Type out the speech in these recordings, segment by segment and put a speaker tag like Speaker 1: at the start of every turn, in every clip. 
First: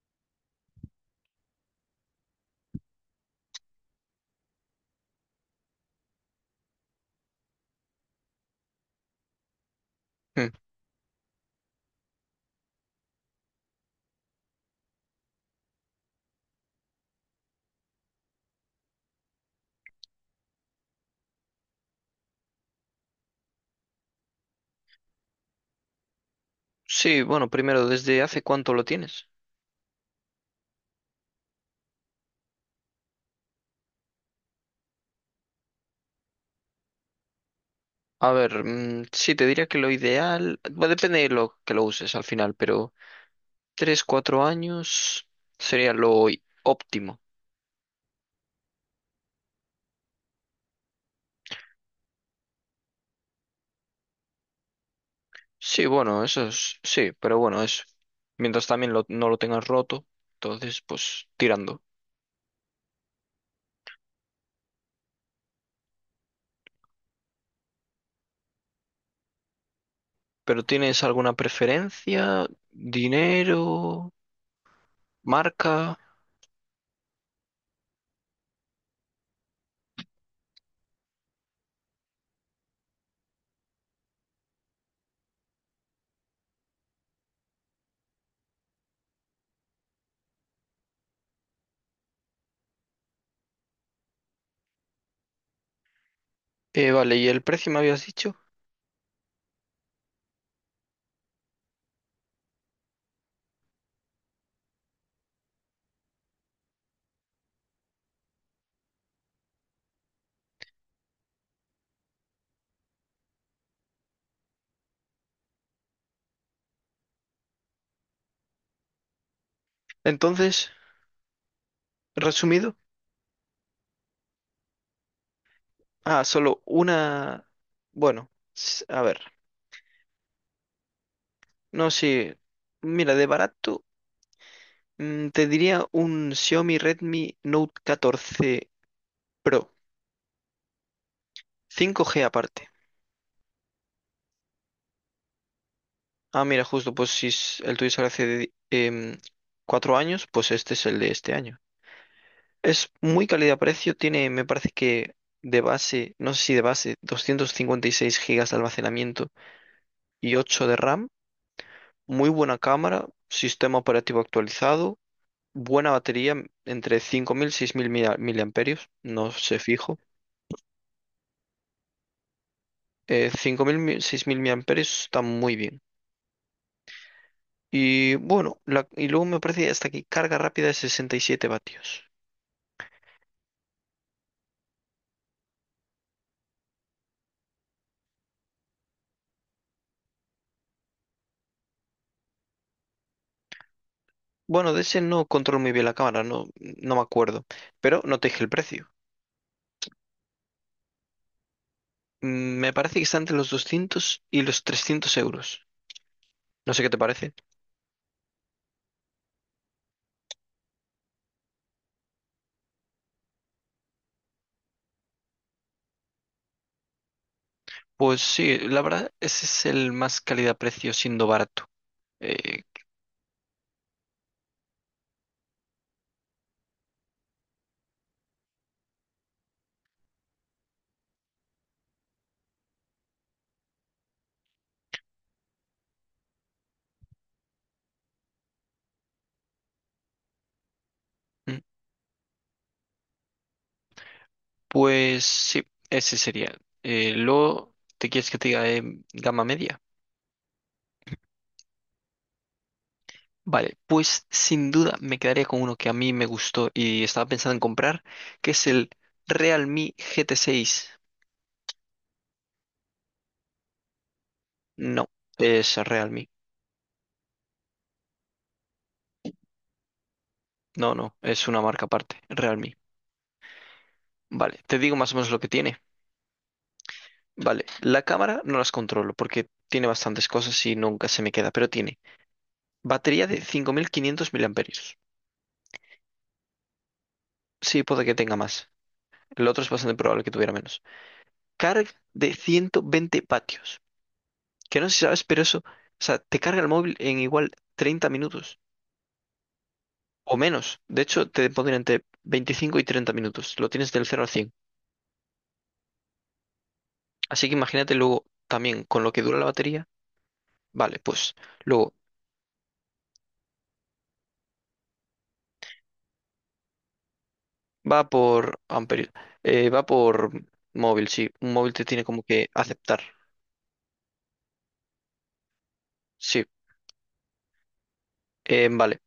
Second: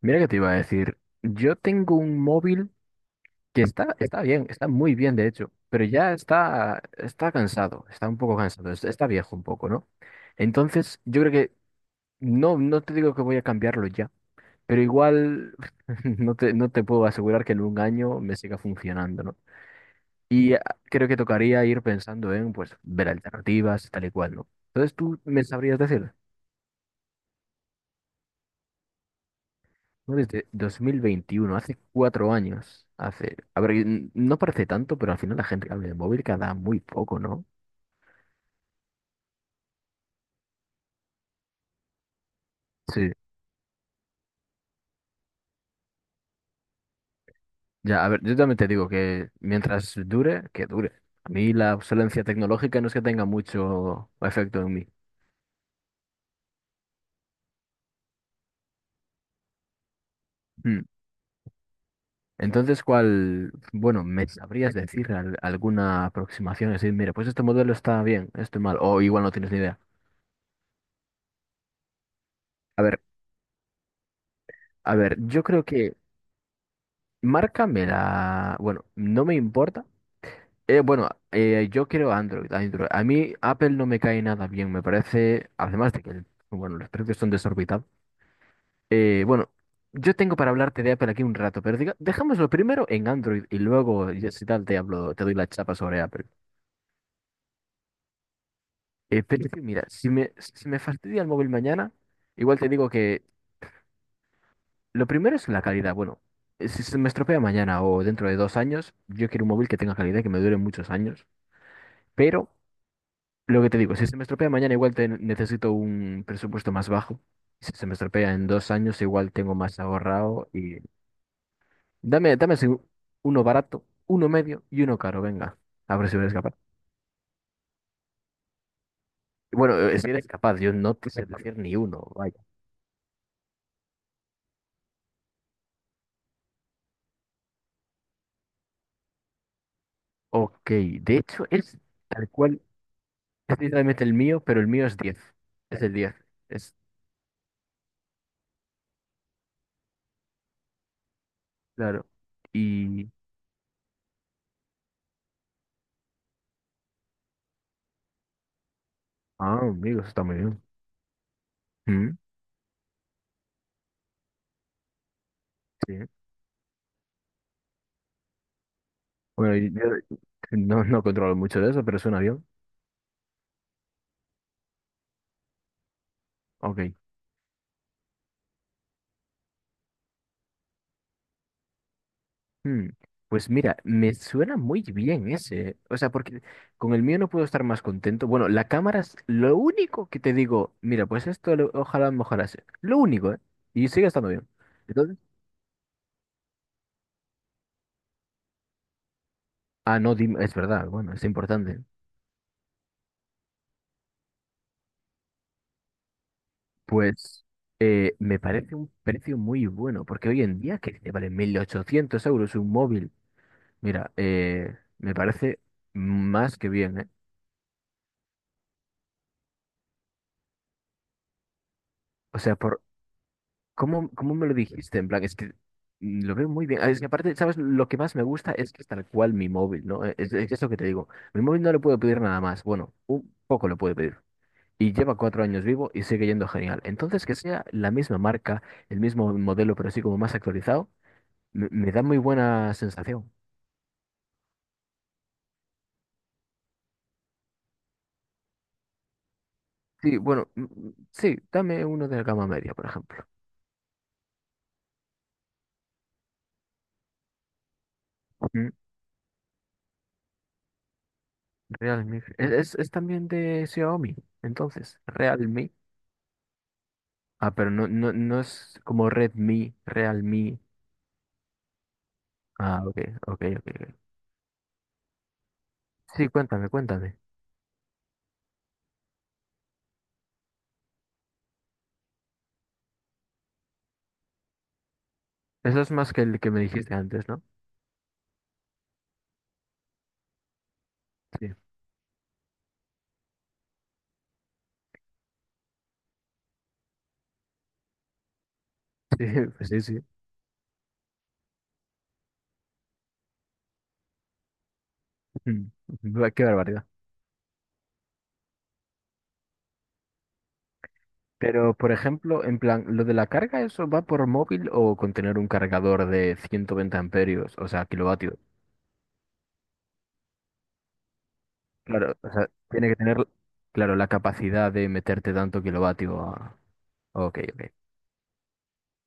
Speaker 1: Mira que te iba a decir, yo tengo un móvil que está bien, está muy bien de hecho, pero ya está cansado, está un poco cansado, está viejo un poco, ¿no?
Speaker 2: Mm.
Speaker 1: Entonces, yo creo que no te digo que voy a cambiarlo ya, pero igual no te puedo asegurar que en un año me siga funcionando, ¿no? Y creo que tocaría ir pensando en, pues, ver alternativas y tal y cual, ¿no? Entonces, ¿tú me sabrías decir?
Speaker 2: Sí, bueno, primero, ¿desde hace cuánto lo tienes?
Speaker 1: No, desde 2021 hace 4 años. Hace, a ver, no parece tanto, pero al final la gente que habla de móvil cada muy poco, ¿no?
Speaker 2: A ver, sí, te diría que lo ideal, bueno, depende de lo que lo uses al final, pero
Speaker 1: Sí.
Speaker 2: tres, cuatro años sería lo óptimo.
Speaker 1: Ya, a ver, yo también te digo que mientras dure, que dure. A mí la obsolencia tecnológica no es que tenga mucho efecto en mí.
Speaker 2: Sí, bueno, eso es, sí, pero bueno, eso. Mientras también no lo tengas roto,
Speaker 1: Hmm.
Speaker 2: entonces, pues tirando.
Speaker 1: Entonces, ¿cuál, bueno, me sabrías decir alguna aproximación? Es decir, mira, pues este modelo está bien, este mal, o igual no tienes ni idea.
Speaker 2: ¿Pero tienes alguna preferencia?
Speaker 1: A ver,
Speaker 2: ¿Dinero?
Speaker 1: a ver, yo creo que
Speaker 2: ¿Marca?
Speaker 1: márcame la, bueno, no me importa. Bueno, yo quiero Android, Android. A mí Apple no me cae nada bien, me parece, además de que, bueno, los precios son desorbitados. Bueno, yo tengo para hablarte de Apple aquí un rato, pero diga, dejámoslo primero en Android y luego, ya si tal, te hablo, te doy la chapa sobre Apple.
Speaker 2: Vale, ¿y el precio me habías dicho?
Speaker 1: Pero es que, mira, si me fastidia el móvil mañana, igual te digo que lo primero es la calidad. Bueno, si se me estropea mañana o dentro de 2 años, yo quiero un móvil que tenga calidad, que me dure muchos años, pero... Lo que te digo, si se me estropea mañana, igual necesito un presupuesto más bajo. Si se me estropea en 2 años, igual tengo más ahorrado.
Speaker 2: Entonces,
Speaker 1: Y dame así
Speaker 2: resumido.
Speaker 1: uno barato, uno medio y uno caro, venga. A ver si
Speaker 2: Ah,
Speaker 1: eres capaz.
Speaker 2: solo una. Bueno, a ver.
Speaker 1: Bueno, si eres capaz, yo no te sé decir ni
Speaker 2: No
Speaker 1: uno,
Speaker 2: sé.
Speaker 1: vaya.
Speaker 2: Mira, de barato, te diría un Xiaomi Redmi Note 14 Pro.
Speaker 1: Ok, de hecho es
Speaker 2: 5G
Speaker 1: tal cual,
Speaker 2: aparte.
Speaker 1: es literalmente el mío, pero el mío es 10. Es el 10
Speaker 2: Ah, mira,
Speaker 1: es
Speaker 2: justo, pues si el tuyo sale hace cuatro años, pues este es el de este año.
Speaker 1: claro.
Speaker 2: Es
Speaker 1: Y...
Speaker 2: muy calidad-precio, tiene, me parece que de base, no sé si de base, 256 gigas de almacenamiento
Speaker 1: Ah, amigos, está
Speaker 2: y
Speaker 1: muy bien.
Speaker 2: 8 de RAM.
Speaker 1: Mm.
Speaker 2: Muy buena cámara, sistema operativo actualizado. Buena
Speaker 1: Sí.
Speaker 2: batería, entre 5.000 y 6.000 miliamperios, no
Speaker 1: Bueno,
Speaker 2: sé
Speaker 1: y yo
Speaker 2: fijo.
Speaker 1: no controlo mucho de eso, pero es un avión.
Speaker 2: Cinco mil 6.000 miliamperios está muy bien.
Speaker 1: Ok.
Speaker 2: Y bueno, y luego me parece hasta aquí carga rápida de 67 vatios.
Speaker 1: Hmm, Pues mira, me suena muy bien ese. O sea, porque con el mío no puedo estar más contento. Bueno, la cámara es lo único que te digo. Mira, pues esto ojalá mejorase. Lo único, ¿eh? Y sigue estando bien.
Speaker 2: Bueno, de ese
Speaker 1: Entonces,
Speaker 2: no controlo muy bien la cámara, no, no me acuerdo, pero no te dije el precio.
Speaker 1: no, dime, es verdad, bueno, es importante.
Speaker 2: Me parece que está entre los 200 y los 300 euros. No sé qué te parece.
Speaker 1: Pues me parece un precio muy bueno, porque hoy en día que te vale 1.800 euros un móvil. Mira, me parece más que bien, ¿eh?
Speaker 2: Pues sí, la verdad, ese es el más calidad-precio siendo barato.
Speaker 1: O sea,
Speaker 2: Eh,
Speaker 1: por ¿cómo me lo dijiste? En plan, es que lo veo muy bien. Ah, es que aparte, ¿sabes? Lo que más me gusta es que es tal cual mi móvil, ¿no? Es eso que te digo. Mi móvil no le puedo pedir nada más. Bueno, un poco le puedo pedir. Y lleva 4 años vivo y sigue yendo genial. Entonces, que sea la misma marca, el mismo modelo, pero sí como más actualizado, me da muy buena sensación.
Speaker 2: Pues sí, ese sería. Luego, ¿te quieres que te diga de gama media?
Speaker 1: Sí, bueno, sí, dame uno de la gama media, por ejemplo.
Speaker 2: Vale, pues sin duda me quedaría con uno que a mí me gustó y estaba pensando en comprar, que es
Speaker 1: Mm,
Speaker 2: el Realme GT6.
Speaker 1: Realme. Es también de Xiaomi, entonces,
Speaker 2: No,
Speaker 1: Realme.
Speaker 2: es Realme.
Speaker 1: Ah, pero no, no, no es como Redmi, Realme.
Speaker 2: No, no, es una marca aparte, Realme.
Speaker 1: Ah, ok, ok, ok. Ok.
Speaker 2: Vale, te digo más o menos lo que tiene.
Speaker 1: Sí, cuéntame, cuéntame.
Speaker 2: Vale, la cámara no las controlo porque tiene bastantes cosas y nunca se me queda, pero tiene batería de 5.500 miliamperios.
Speaker 1: Eso es más que el que me dijiste antes, ¿no?
Speaker 2: Sí, puede que tenga más. El otro es bastante probable que tuviera menos.
Speaker 1: Sí, sí,
Speaker 2: Carga de 120 vatios, que no sé si sabes, pero eso, o sea, te carga el móvil en igual 30 minutos
Speaker 1: pues sí, sí.
Speaker 2: o menos. De hecho, te pondría entre 25 y 30 minutos. Lo tienes del cero al 100.
Speaker 1: Mm, Va, qué barbaridad.
Speaker 2: Así que imagínate luego también con lo que dura la batería. Vale, pues
Speaker 1: Pero, por
Speaker 2: luego
Speaker 1: ejemplo, en plan, ¿lo de la carga, eso va por móvil o con tener un cargador de 120 amperios, o sea,
Speaker 2: va
Speaker 1: kilovatios?
Speaker 2: por amperios, va por móvil, sí. Un móvil te tiene
Speaker 1: Claro,
Speaker 2: como
Speaker 1: o sea,
Speaker 2: que
Speaker 1: tiene que
Speaker 2: aceptar.
Speaker 1: tener, claro, la capacidad de meterte tanto kilovatio
Speaker 2: Sí.
Speaker 1: a... Ok, ok.
Speaker 2: Vale.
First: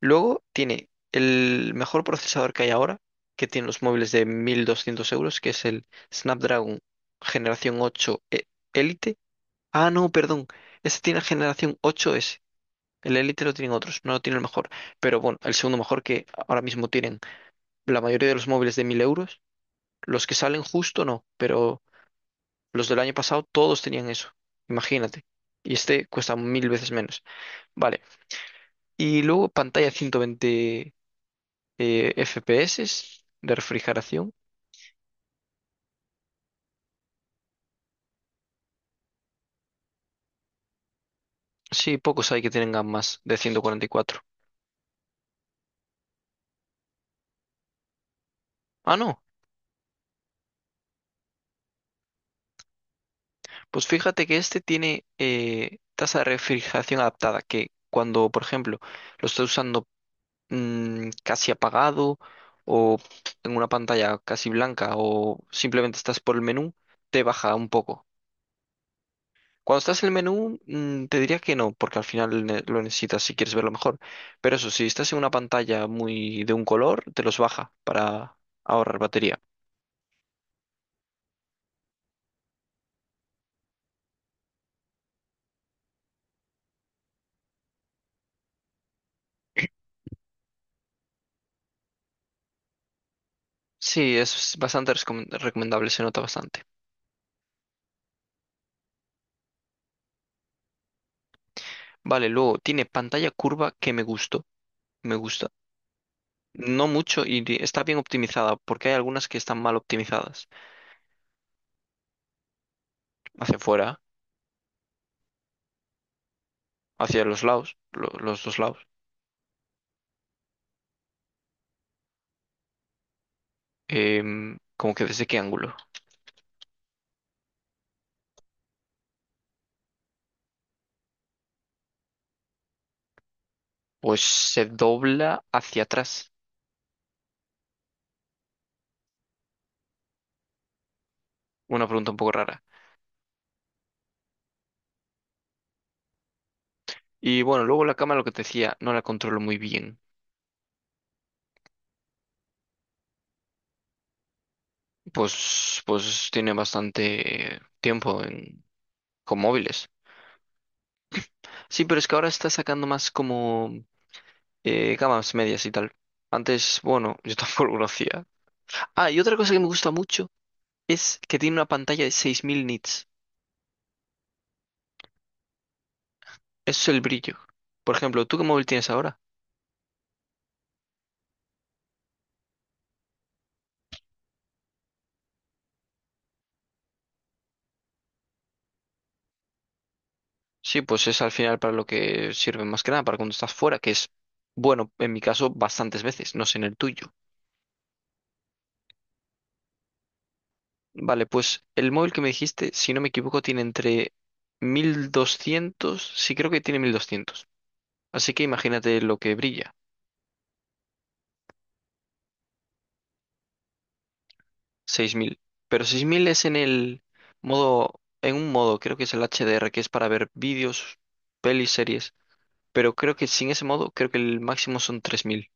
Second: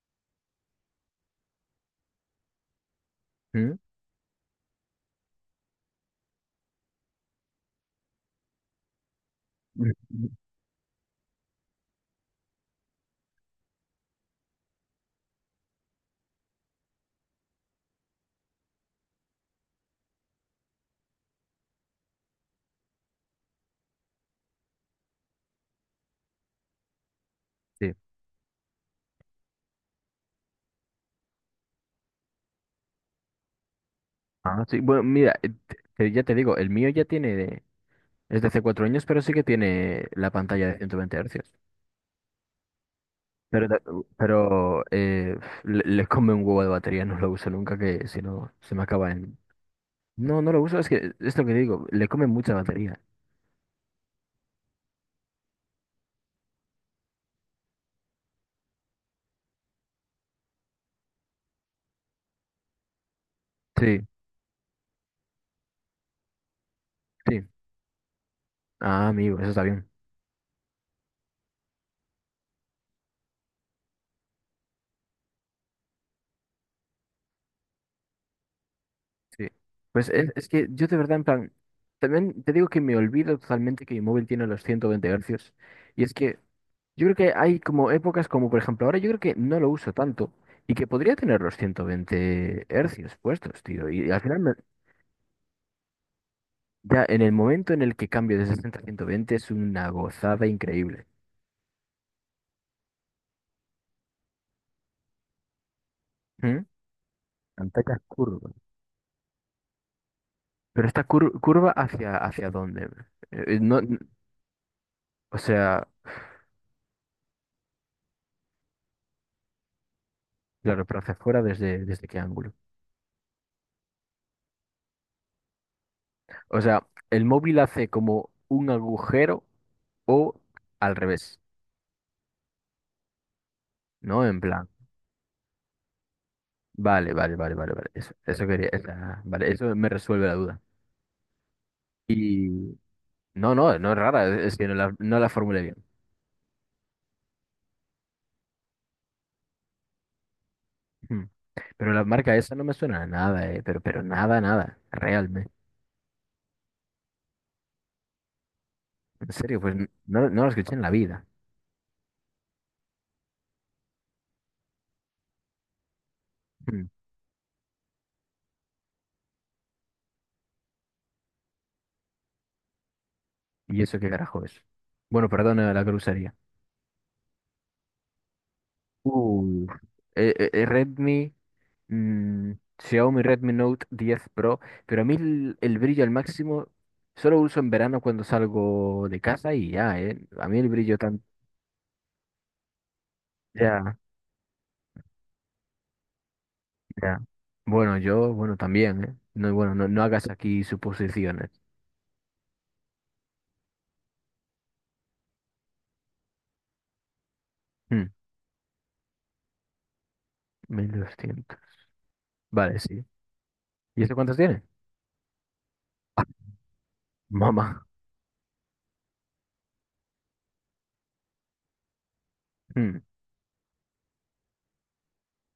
Speaker 2: Luego tiene el mejor procesador que hay ahora, que tiene
Speaker 1: ¿Mm?
Speaker 2: los móviles de 1.200 euros, que es el Snapdragon Generación ocho Elite. Ah, no,
Speaker 1: Mm.
Speaker 2: perdón. Este tiene generación ocho s. El Elite lo tienen otros, no lo tiene el mejor. Pero bueno, el segundo mejor que ahora mismo tienen la mayoría de los móviles de 1.000 euros. Los que salen justo no, pero los del año pasado todos tenían eso. Imagínate. Y este cuesta mil veces menos.
Speaker 1: Sí.
Speaker 2: Vale. Y luego pantalla 120 FPS de refrigeración.
Speaker 1: Ah, sí. Bueno, mira, ya te digo, el mío ya tiene. Es de hace 4 años, pero sí que tiene la pantalla de 120 hercios.
Speaker 2: Sí, pocos hay que tengan más de
Speaker 1: Pero, da-
Speaker 2: 144.
Speaker 1: pero, le come un huevo de batería, no lo uso nunca, que si no se me
Speaker 2: Ah,
Speaker 1: acaba
Speaker 2: no.
Speaker 1: en... No, no lo uso, es que es lo que digo, le come mucha batería.
Speaker 2: Pues fíjate que este tiene tasa de refrigeración adaptada, que cuando, por ejemplo, lo estás usando casi apagado o en una
Speaker 1: Sí,
Speaker 2: pantalla casi blanca o simplemente estás por el menú, te
Speaker 1: sí.
Speaker 2: baja un poco.
Speaker 1: Ah, amigo, eso está
Speaker 2: Cuando
Speaker 1: bien.
Speaker 2: estás en el menú, te diría que no, porque al final lo necesitas si quieres verlo mejor. Pero eso, si estás en una pantalla muy de un color, te los baja para ahorrar batería.
Speaker 1: Sí. Pues es que yo de verdad, en plan, también te digo que me olvido totalmente que mi móvil tiene los 120 hercios. Y es que yo creo que hay como épocas, como por ejemplo ahora, yo creo que no lo uso tanto y que podría tener los 120 hercios puestos, tío. Y
Speaker 2: Sí,
Speaker 1: al final
Speaker 2: es bastante recomendable, se nota bastante.
Speaker 1: ya en el momento en el que cambio de 60 a 120 es una gozada increíble.
Speaker 2: Vale, luego tiene pantalla curva que me gustó, me gusta.
Speaker 1: ¿Mm?
Speaker 2: No mucho y está bien
Speaker 1: Pantallas curvas.
Speaker 2: optimizada, porque hay algunas que están mal optimizadas.
Speaker 1: ¿Pero esta curva hacia dónde?
Speaker 2: Hacia
Speaker 1: No,
Speaker 2: afuera,
Speaker 1: o sea,
Speaker 2: hacia los lados, los dos lados.
Speaker 1: claro, pero ¿hacia afuera desde qué ángulo?
Speaker 2: ¿Cómo que desde qué ángulo?
Speaker 1: O sea, el móvil hace como un agujero o al revés,
Speaker 2: Pues
Speaker 1: ¿no? En
Speaker 2: se
Speaker 1: plan.
Speaker 2: dobla hacia atrás.
Speaker 1: Vale, vale, vale, vale, vale. Eso quería, vale, eso me resuelve la duda.
Speaker 2: Una pregunta un poco rara.
Speaker 1: Y no, no, no es rara, es que no la formulé bien.
Speaker 2: Y bueno, luego la cámara, lo que te decía, no la controlo muy bien.
Speaker 1: Hmm. Pero la marca esa no me suena a nada, pero nada, nada, realmente.
Speaker 2: Pues tiene bastante tiempo
Speaker 1: En
Speaker 2: con
Speaker 1: serio, pues
Speaker 2: móviles.
Speaker 1: no la escuché en la vida.
Speaker 2: Sí, pero es que ahora está sacando más como cámaras medias y tal. Antes,
Speaker 1: Hmm.
Speaker 2: bueno, yo tampoco lo hacía. Ah, y otra cosa que me gusta mucho es que tiene una pantalla de 6.000 nits.
Speaker 1: ¿Y eso qué carajo es? Bueno, perdona la grosería.
Speaker 2: Eso es el brillo. Por ejemplo, ¿tú qué móvil tienes ahora?
Speaker 1: Uh, eh, eh, eh, Redmi, mm, Xiaomi Redmi Note 10 Pro, pero a mí el brillo al máximo solo uso en verano cuando salgo de casa y ya. A mí el
Speaker 2: Sí,
Speaker 1: brillo
Speaker 2: pues es
Speaker 1: tan.
Speaker 2: al final para lo que sirve más que nada, para cuando estás fuera, que
Speaker 1: Ya,
Speaker 2: es, bueno, en mi caso, bastantes veces, no sé en el tuyo.
Speaker 1: ya. Bueno, yo, bueno, también, ¿eh? No, bueno, no hagas aquí
Speaker 2: Vale,
Speaker 1: suposiciones.
Speaker 2: pues el móvil que me dijiste, si no me equivoco, tiene entre 1.200, sí, creo que tiene 1.200.
Speaker 1: Hmm,
Speaker 2: Así que imagínate lo que brilla,
Speaker 1: 1.200. Vale, sí. ¿Y eso cuántos tiene?
Speaker 2: 6.000. Pero 6.000 es en el
Speaker 1: Mamá.
Speaker 2: modo, en un modo, creo que es el HDR, que es para ver vídeos, pelis, series. Pero
Speaker 1: Mm,
Speaker 2: creo que sin ese modo, creo que el máximo son 3.000.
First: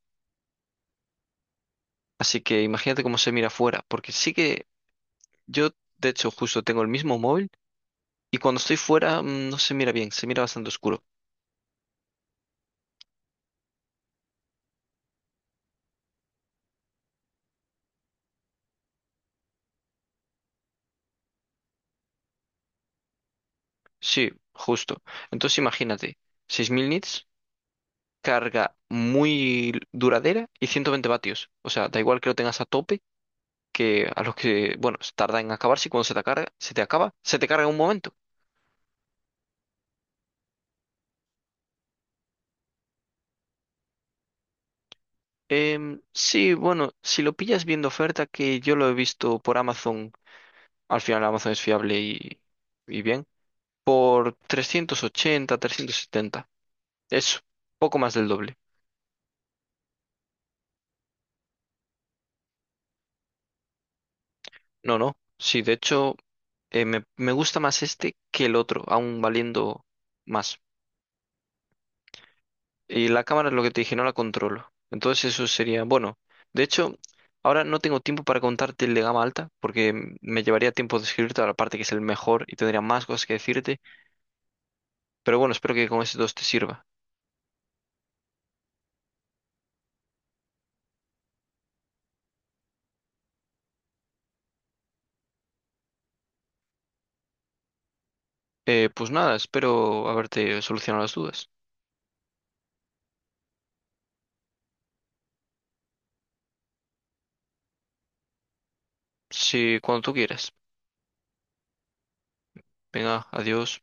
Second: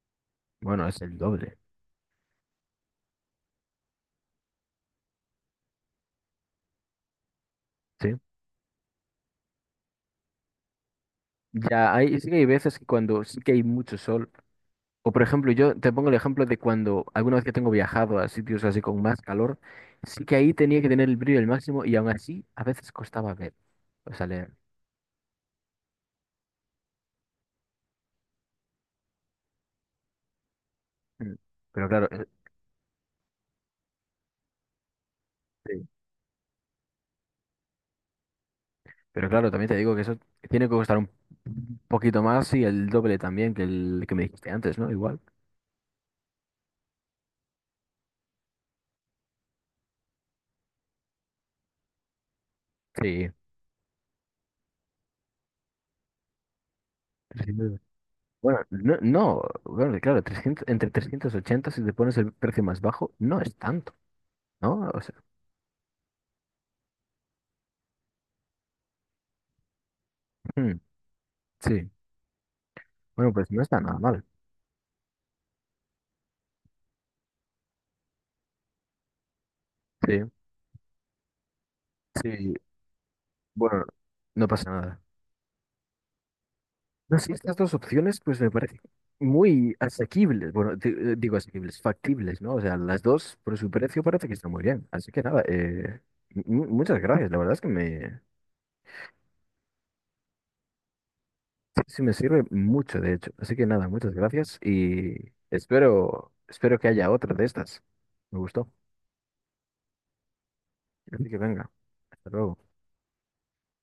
Speaker 1: bueno, es el doble,
Speaker 2: Así que imagínate cómo se mira fuera, porque sí que yo, de hecho, justo tengo el mismo móvil
Speaker 1: ¿sí?
Speaker 2: y cuando estoy fuera no se mira bien, se mira bastante oscuro.
Speaker 1: Ya, hay, sí que hay veces que cuando sí que hay mucho sol, o por ejemplo, yo te pongo el ejemplo de cuando alguna vez que tengo viajado a sitios así con más calor, sí que ahí tenía que tener el brillo al máximo y aún así a veces costaba ver, o sea,
Speaker 2: Sí,
Speaker 1: leer.
Speaker 2: justo. Entonces imagínate, 6.000 nits, carga muy duradera y 120
Speaker 1: Mm,
Speaker 2: vatios. O sea,
Speaker 1: Pero
Speaker 2: da
Speaker 1: claro,
Speaker 2: igual que lo tengas a tope, que a los que, bueno, se tarda en
Speaker 1: sí.
Speaker 2: acabarse y cuando se te carga, se te acaba, se te carga en un momento.
Speaker 1: Pero claro, también te digo que eso tiene que costar un poquito más y el doble también que el que me dijiste antes, ¿no? Igual.
Speaker 2: Sí, bueno, si lo pillas viendo oferta, que yo lo he visto por Amazon, al final Amazon es fiable y bien,
Speaker 1: Sí.
Speaker 2: por 380, 370. Eso,
Speaker 1: 300.
Speaker 2: poco más del doble.
Speaker 1: Bueno, no, no, bueno, claro, 300 entre 380 si te pones el precio más bajo, no es tanto, ¿no?
Speaker 2: No,
Speaker 1: O sea,
Speaker 2: no. Sí, de hecho, me gusta más este que el otro, aún valiendo más.
Speaker 1: hmm, sí.
Speaker 2: Y la
Speaker 1: Bueno,
Speaker 2: cámara
Speaker 1: pues
Speaker 2: es
Speaker 1: no
Speaker 2: lo que
Speaker 1: está
Speaker 2: te dije,
Speaker 1: nada
Speaker 2: no la
Speaker 1: mal.
Speaker 2: controlo. Entonces eso sería, bueno, de hecho, ahora no tengo tiempo para contarte el de gama alta, porque
Speaker 1: Sí,
Speaker 2: me llevaría tiempo describirte la parte que es el mejor
Speaker 1: sí.
Speaker 2: y tendría más cosas que decirte.
Speaker 1: Bueno, no pasa nada.
Speaker 2: Pero bueno, espero que con estos dos te sirva.
Speaker 1: No, sí, estas dos opciones pues me parecen muy asequibles, bueno, digo asequibles, factibles, ¿no? O sea, las dos por su precio parece que están muy bien. Así que nada, muchas gracias, la verdad es que
Speaker 2: Pues nada, espero haberte solucionado las dudas.
Speaker 1: sí, sí me sirve mucho, de hecho. Así que nada, muchas gracias y espero que haya otra de estas. Me gustó.
Speaker 2: Si cuando tú quieras.
Speaker 1: Así que venga, hasta luego.
Speaker 2: Venga, adiós.